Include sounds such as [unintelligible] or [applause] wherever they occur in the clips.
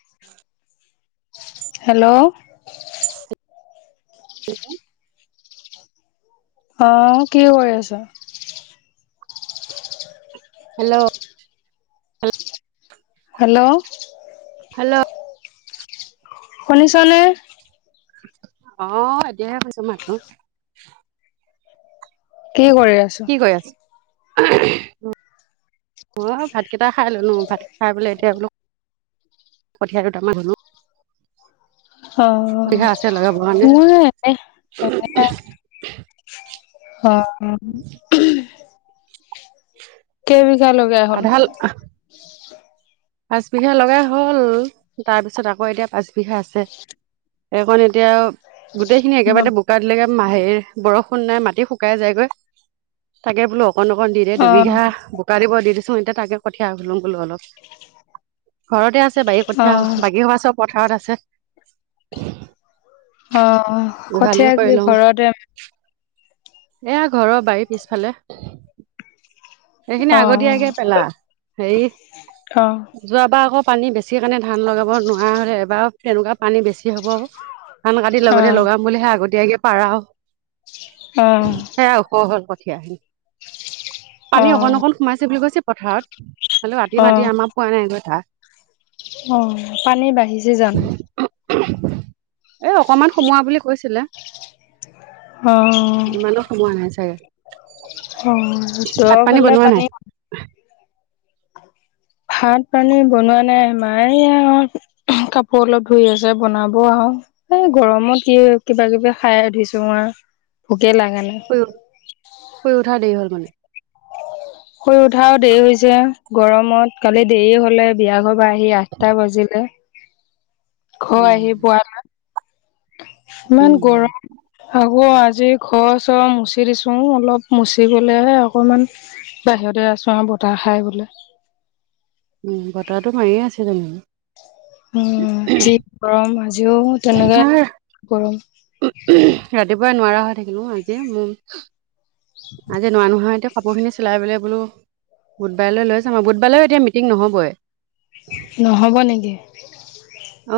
[unintelligible] [inaudible] Hello hello অ কি কৰি আছ? হেল্ল' হেল্ল' হেল্ল' শুনিছ নে আহ এতিয়াহে কৈছো মাৰটো কি কৰি আছ [unintelligible] [inaudible] অ ভাতকেইটা খাই ললো ভাত খাই পেলাই এতিয়া বোলো কথিয়া দুটা মান ৰুলোঁ অহ আছে লগাব মোৰ কাৰণে এনে, এনে আছোঁ। অহ অহ কেই বিঘা লগাই হল পাঁচবিঘা লগাই হ'ল তাৰপিছত আকৌ এতিয়া পাঁচবিঘা আছে সেইকন এতিয়া গোটেইখিনি একেবাৰেতে বোকা দিলেগে মাহে বৰষুণ নাই মাটি শুকাই যায়গৈ তাকে বোলোঁ অকণ অকণ দি দে অ দুবিঘা বোকা দিব দিছোঁ এতিয়া তাকে কঠিয়া ৰুম বোলো অলপ হয় [unintelligible] ঘৰতে আছে বাৰী কঠীয়া বাগী চবে পথাৰত আছে। [unintelligible] অ উঘালিও কঠীয়া কৰি কি লওঁ ঘৰতে এয়া ঘৰৰ বাৰী পিছফালে সেইখিনি অ আগতীয়াকে পেলা হেৰি অ যোৱাবাৰ আকৌ পানী বেছি কাৰণে ধান লগাব নোৱাৰা হলে এবাৰ তেনেকুৱা পানী বেছি হ'ব ক ধান কাটি অ লগতে লগাম বুলি সে আগতীয়াকে পাৰাও অ সেয়াও কঠিয়া, অ পানী অকণ অকণ সোমাইছে বুলি কৈছে পথাৰত হলো [unintelligible] ৰাতি অ মাতি আমাক পোৱা নাই কথা অ পানী বাঢ়িছে জানোঁ। এ অকমান সোমোৱা বুলি কৈছিলে অ ইমানো সময় নাই চাগে ভাত অহ তই পানী বনোৱা নাই ভাত পানী বনোৱা নাই মা আৰু কাপোৰ অলপ ধুই আছে বনাব আও এ গৰমত কি কিবা কিবি খাই উঠিছোঁ মই গেলা কাৰণে শুই শুই উঠা দেৰি হ'ল মানে শুই উঠাও দেৰি হৈছে গৰমত কালি দেৰি হলে বিয়া ঘৰ তাৰ পৰা আহি আঠটা বাজিলে ঘৰ উম আহি পোৱা নাই ইমান উম গৰম হয়। অ আজি ঘৰ চৰ মচি দিছো অলপ মচি গলে অকমান বাহিৰতে [unintelligible] আহিছোঁ আৰু বতাহ খাই বোলে। উ বতাহটো মাৰিয়ে আছে তেনেকে উম ঠিক গৰম আজিও তেনেকে গৰম ৰাতিপুৱা নোৱাৰা হৈ থাকিলোঁ আজি মোৰ আজি নোৱা নোহোৱা এতিয়া কাপোৰখিনি চিলাই পেলাই বোলো বুধবাৰলৈ লৈ যাম আৰু বুধবাৰলৈও এতিয়া মিটিং নহ'বই----। নহব নেকি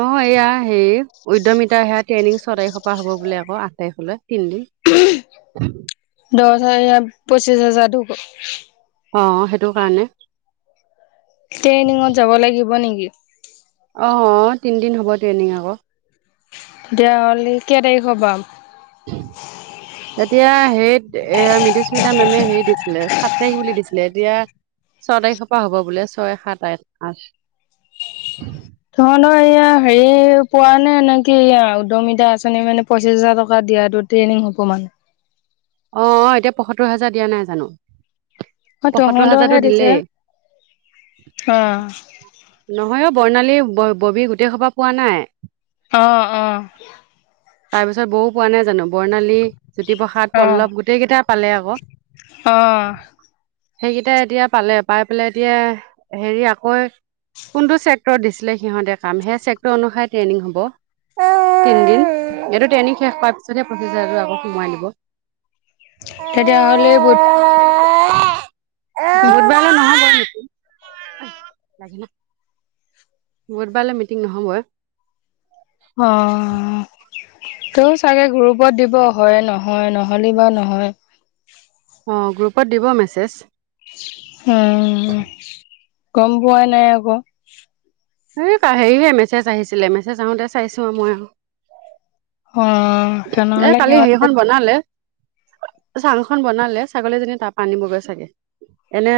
অ এয়া হেৰি উদ্যমিতা সেয়া ট্ৰেইনিং ছয় তাৰিখৰ পৰা হ'ব বুলি আকৌ আঠ তাৰিখলৈ--। দিল্লী। দহ হাজাৰ হেৰিয়ত পঁচিছ হাজাৰটো---। অ সেইটো কাৰণে---। ট্ৰেইনিঙত যাব লাগিব নেকি---। অ তিনিদিন হ'ব ট্ৰেইনিং আকৌ---। তেতিয়া হ'লে কেই তাৰিখৰ পৰা------। উ [unintelligible] এতিয়া সেইত এ মিডিস্মিতা মেমে হেৰি দিছিলে সাত তাৰিখ বুলি দিছিলে এতিয়া---। ছয় তাৰিখৰ পৰা হ'ব বোলে ছয় সাত আঠ আাঁঠ। [unintelligible] তহতৰ এয়া হেৰি পোৱা নে নেকি উদমিতা আঁচনি মানে পঁচিশ হাজাৰ টকা দিয়া। ট্ৰেনিং হব মানে। অ অ এতিয়া পয়সত্তৰ হাজাৰ দিয়া নাই জানো। অ পয়সত্তৰ হাজাৰটো তহঁতৰহে দিছে দিলে অ নহ। মই বৰ্ণালী ব ববী গোটেই সোপা পোৱা নাই। অ অ তাৰ পিছত বৌ পোৱা নাই জানো বৰ্ণালী জ্যোতিপ্ৰসাদ। অ পল্লৱ গোটেই কেইটা পালে অ ক। অ সেইকেইটা এতিয়া পালে পাই পেলাই এতিয়া হেৰি আকৌ কোনটো চেক্টৰত দিছিলে সিহঁতে কাম সেই চেক্টৰ অনুসায় ট্ৰেইনিং হ'ব তিনদিন এইটো ট্ৰেনিং শেষ পোৱাৰ পিছতহে পচিছ হাজাৰ আকৌ সোমাই দিব। তেতিয়াহলে বুত। বোধবাৰলে নহব নেকি। বুধবাৰলে মিটিং নহবই। অহ। ত চাগে গ্ৰুপত দিব হয় নহয় নহলে বা নহয়। অ গ্ৰুপত দিব মেছেজ। উম গম পোৱাই নাই আ ক। এই হেৰিহে মেছেজ আহিছিলে মেছেজ আহোতে চাইছো মই। অ এ তেনেহ'লে কালি সিহঁতে হেৰিখন বনালে। চাংখন বনালে ছাগলীজনী তাৰ পা আনিবগৈ চাগে এনে।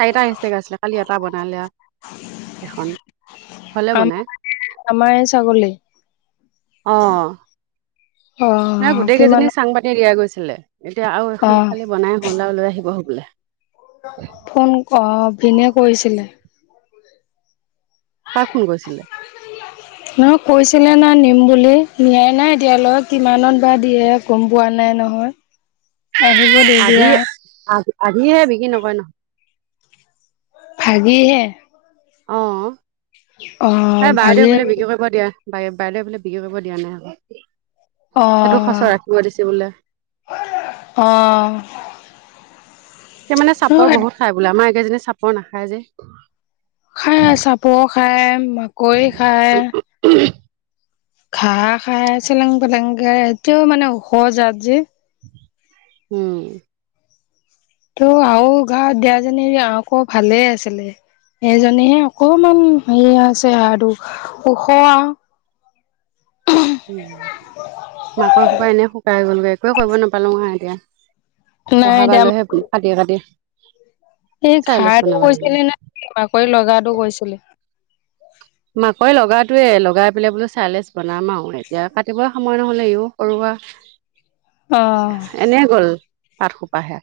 চাৰিটা এচটাকে আছিলে কালি এটা বনালে। এখন হলে বনাই। আমাৰ আমাৰ এই ছাগলী অহ। অ গোটেই কিমান কেইজনীক চাং পাতি দিয়া গৈছিলে এতিয়া আৰু অ এখন খালি বনাই হলাও লৈ আহিব হবলা। ফোন অ ভিনিয়ে কৰিছিলে। কাক ফোন কৰিছিলে। নহয় কৈছিলে ন নিম বুলি। নিয়াই নাই এতিয়ালৈ কিমানত বা দিয়ে গম পোৱা নাই নহয়। আহিব দে আধি দিয়া অ। আধিহে বিকি নকৰে ন। আধিহে। অহ বাইদেউৱে ভাগি বোলে বিক্ৰী কৰিব দিয়ে। বাই বাইদেউ বোলে বিক্ৰী কৰিব দিয়া নাই আকৌ। অ সেইটো সচৰ ৰাখিব দিছে বোলে। অ সেই মানে চাপৰ বহুত খাই বোলে আমাৰ এই কেইজনী চাপৰ নাখায় যে। খাই চাপৰ খায় মাকৈ খায়। খাই খাই চেলেং পেলংকে এতিয়াও মানে ওখ জাত যে। উম। তো আৱ ঘৰত দিয়াজনী আকৌ ভালে আছিলে। এজনীহে অকমান হেৰি আছে আৰু ওখ আও [unintelligible] উ মাকই সোপা এনেই শুকাই গলগে একোৱে কৰিব নাপালো আও এতিয়া নাই অহা বাৰলে কাটিয়ে কাটিয়ে এ ঘাৰটো কৈছিলি নে বাকৰি লগাটো গৈছিলি মাকৈ লগাটোৱে লগাই পেলাই বোলো চাইলেছ বনাম আৰু এতিয়া কাটিব সময় নহলে ইও কৰবা অ'। এনে গল পাত সোপাহে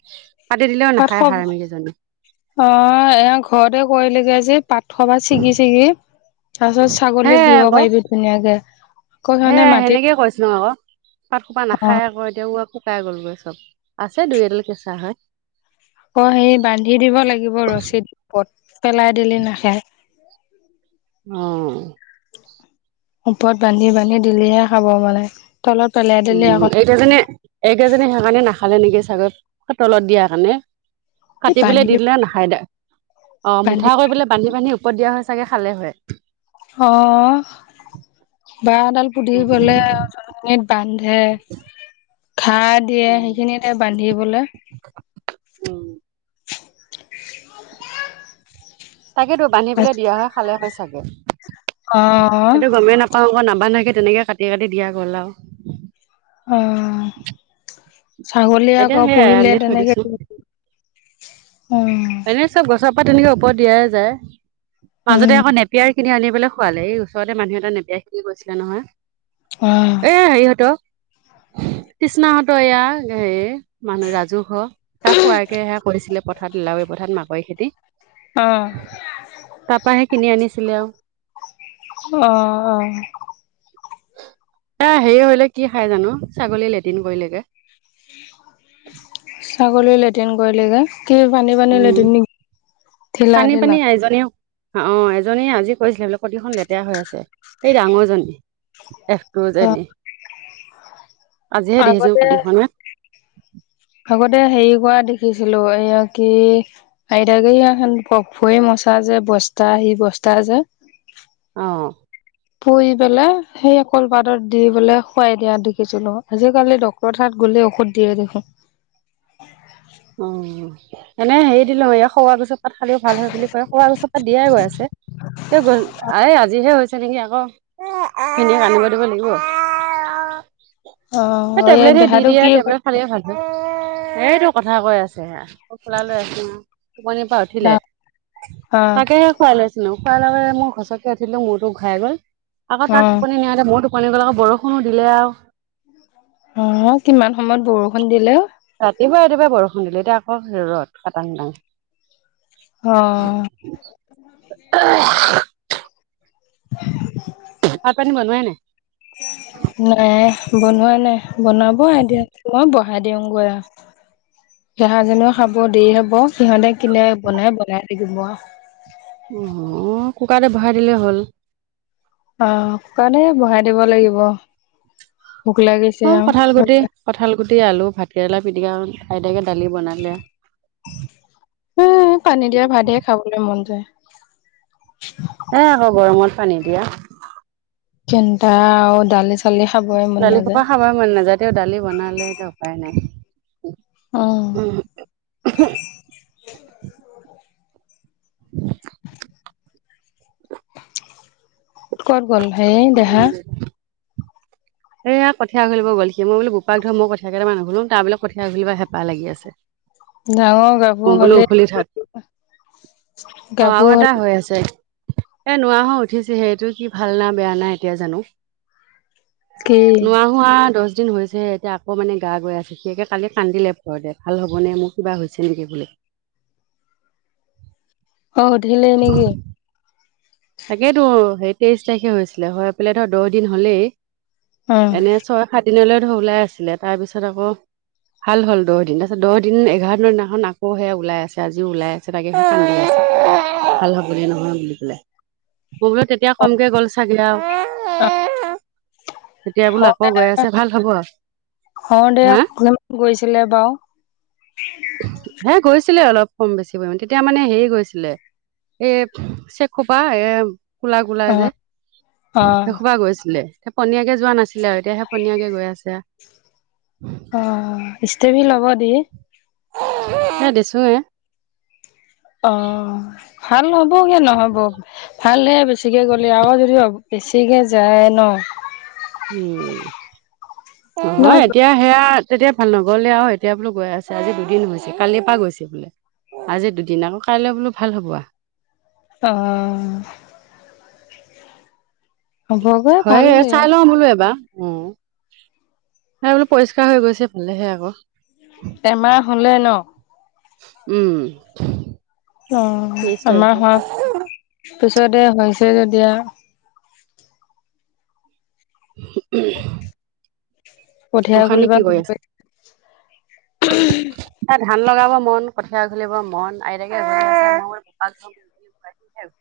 কাটি দিলেও পাত নাখায় অ হাৰামি কেইজনী এ ঘৰতে কৰিলিগে যে পাত থবা ছিগি ছিগি তাৰ পিছত ছাগলীক দিব পাৰিবি ধুনীয়াকে আকৌ সে সিহঁতে মাটিত সেনেকে কৈছিলো আকৌ পাত খোপা অ' নাখাই আকৌ এতিয়া ও শুকাই গলগৈ চব আছে দুই এডাল কেঁচা হয় আকৌ সেই বান্ধি দিব লাগিব ৰছীদ পট পেলাই দিলি নাখায় [unintelligible] অ ওপৰত বান্ধি বান্ধি দিলেহে খাব মানে তলত পেলাই দিলে উম আকৌ এইকেইজী এইকেইজী সেইকাৰণে নাখালে নেকি ছাগত তলত দিয়া কাৰণে এই কাটিপেলে বান্ধি দি দিলে নাখাই দোঅ বান্ধি মুঠা কৰি পেলাই বান্ধি বান্ধি উপত দিয়া হয় চাগে খালে হয়। অ বাহডাল উম পুতিবলে [unintelligible] বান হে ঘা দিয়ে উম সেইখিনিতে বান্ধিবলৈ [unintelligible] তাকেতো বান্ধি পেলৈ দিয়া হয় খালে হয় চাগে অ সেইটো গমেই নাপাওঁ আকৌ নাম বান্ধাকে তেনেকে কাটি কাটি দিয়া গ'ল আৰু অ ছাগলীয়ে এতিয়া আকৌ সেয়াই পোহিলে আলি থৈ তেনেকে দিছো উ আকৌ তেনেকে ওপৰত দিয়াই যায় মাজতে উম আকৌ নেপিয়াৰ কিনি আনি লে খোৱালে এই ওচৰতে মানুহ এটা নেপিয়া শিনি গৈছিলে অ নহয় এ হেৰিহত তৃষ্ণা হতৰ এ সে মানুহ ৰাজহুৱ তাক খোৱাকে সে কৰিছিলে পথাত [unintelligible] পথাৰত মাকৈ খেতি অ তাপাহে কিনি আনিছিলে আওঁ অ অ এ হেৰি হলে কি খাই জানো ছাগলী লেট্ৰিন কৰিলেজে ছাগলী লেট্ৰিন কৰিলেগজে উম ঢিলা পানী ঢিলা পানী এজনীও অ এজনী আ কৰিছিলে বলে প্ৰতিখন লেতেৰা হৈ আছে এই ডাঙৰজনী একো অ জানি আগতে আগতে হেৰি কৰা দিশ দেখিছিলো এয়া কি আইতাকাকে পফুৱে মচা যে বস্তা সি বস্তা তাজে অ পু পেলাই সেই কলপাতত দি পেলে খোৱাই দিয়া দেখিছিলো আজিকালি ডক্তৰৰ তাত গ'লে ঔষধ দিয়ে দেখোন অ এনেই হেৰি দিলো এই খোৱাৰ পিছত পাত খালেও ভাল হয় বুলি কয় কোৱা গছৰ তাত দিয়াই গৈ আছে গল আ আজিহে হৈছে তেনেকে আকৌ খিনি [unintelligible] দিব লাগিব অ এই টেবলেটে দি দেহাটো দিয়া কি টেবলেট অ খালে ভাল এইটো কথা কৈ আছে হেয়া [unintelligible] লৈ আছিলো টোপনি পৰা উঠিলে অ তাকেহে খোৱাই লৈ আছিলো খোৱাৰ লগে মই ঘচকে উঠিলো মোৰতো ঘ খাই গ'ল আকৌ তাক টোপনি নিয়া মইতো টোপনি গল আৰু বৰষুণো দিলে আও। অ, কিমান সময়ত বৰষুণ দিলে। ৰাতিপুৱা - ৰাতিপুৱা বৰষুণ দিলো এতিয়া আকৌ ৰদ খাটাং টাং অ', [unintelligible] ভাত পানি বনোৱাই নাই। নাই বনোৱা নাই বনাব আই দিয়া মই ব আ দে অং গ [unintelligible] ডেহাজনীও খাব দেৰি হব সিহতে কিনে বনাই বনাই থাকিব আও। অহ, কুকাৰতে বহাই দিলেই হ'ল। অহ, কোকাৰতে বহাই দিব লাগিব আও । অ কঠাল গুটি - কঠাল গুটি আলু ভাত । কেৰেলা পিটিকা আইতাকে দালি বনালে । সেই পানী দিয়া ভাতে খাবলৈ মন যায় । এহ আকৌ গৰমত পানী দিয়া । কেনটা দালি চ [unintelligible] দালি সোপা খাব মন নাযায়তেও দালি বনালে এতিয়া উপায় নাই । অ [unintelligible] উম, উ [unintelligible] [inaudible] [unintelligible] কত গ'ল হেই দেহা । এয়া কঠীয়া ঘলিব গল কি মই বোপাক ধৰ মই কেইটা ম‌ই [unintelligible] তাৰ বোলে কঠীয়া ঘঘলিবা হেপাহ লাগি আছে । ডাঙৰ গাভৰু হলেই থাক [unintelligible] অ, আৰু এটা হৈ আছে। এ নোৱাৰা হয় উঠিছে সেইটো কি ভাল না বেয়া নাই এতিয়া জানো । কি নোৱাৰ হোৱা দশ দহ দিন হৈছেহে এতিয়া আকৌ মানে গা গৈ আছে সিয়ে কালি কান্দিলে ভয়তে ভাল হ'বনে মোৰ কিবা হৈছে নেকি বোলে। অ, সুধিলে নেকি? তাকেইতো সেই তেইশ তাৰিখে হৈছিলে হয় পেলাই ধৰ দহ দিন হলেই অ । এনে ছয় সাত দিনলৈ ওলাই আছিলে তাৰপিছত আকৌ [unintelligible] ভাল হল দহ দিন তাৰপিছত দহ দিন এঘাৰ দিনৰ দিনাখন আকৌ ওল আছে আজি ওলাই আছে তাকে সেই কান্দি আছে । ভাল হ'ব দে নহয় বুলি পেলাই। [unintelligible] মোৰ বোলো তেতিয়া কমকে গ'ল চাগে আৰু। [unintelligible] [unintelligible] বোলো অ, আকৌ দে গৈ আছে ভাল হ'ব আৰু। - অ, দে হা অকমান গৈছিলে বাও। [unintelligible] ছিলে অলপ কম বেছি পৰি তেতিয়া মানে হেৰি গৈছিলে এ চেগ খোপা এ কোলা - কোলা অ যে অ সেই সোপা গৈছিলে পনীয়াকে যোৱা নাছিলে আৰু এতিয়াহে পনিয়াকে গৈ আছে । অ, ইচট্ৰেফ্ৰি লগাব দি। হ দিছোয়ে [unintelligible] অ, ভাল হ'বগে নহব ভালহে বেছিকে গ'লে আ যদি বেছিকে যায় ন উম, ন নহয় এতিয়া সেয়া তেতিয়া ভাল নগৰলে আৰু এতিয়া বোলো গৈ আছে আজি দুদিন হৈছে কালিৰ পৰা গৈছে বোলে । আজি দুদিন আকৌ কাইলৈ বোলো ভাল হ'ব আ অ', হ'বগৈ ভাল হয় এয়া চাই লও বোলো এবাৰ। উম, সেই বোলো পৰিষ্কাৰ হৈ গৈছে ভালেকে আকৌ । এমাহ হলেই ন। উম, অ তেইশ আমাৰ তাৰিখে হোৱা পিছতে হৈছে যেতিয়া [unintelligible] [unintelligible] উম [unintelligible] কঠিয়া গোসাঁনী খুলিবা কি কৰি আছে [unintelligible] তাত ধান লগাব [unintelligible] মন কঠীয়া তুলিবৰ মন আইতাকে [unintelligible]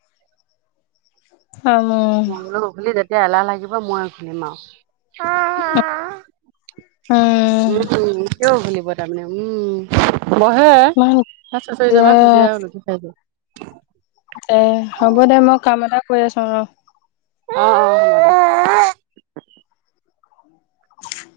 উম ম‌ই বোলো গধুলি যেতিয়া এলাহ লাগিব মই উঘুলিম আৰু [unintelligible] [unintelligible] অ উম উম-উম কিয় উভলিব [unintelligible] তাৰমানে উম বহে ইমান সেই চুচৰি এ যাবা খোজে আৰু নধি খাই যোৱা [unintelligible] [unintelligible] দে হ'ব দে মই কাম এটা কৰি আছো আৰু [unintelligible] অঁ-অঁ [unintelligible] উ [unintelligible]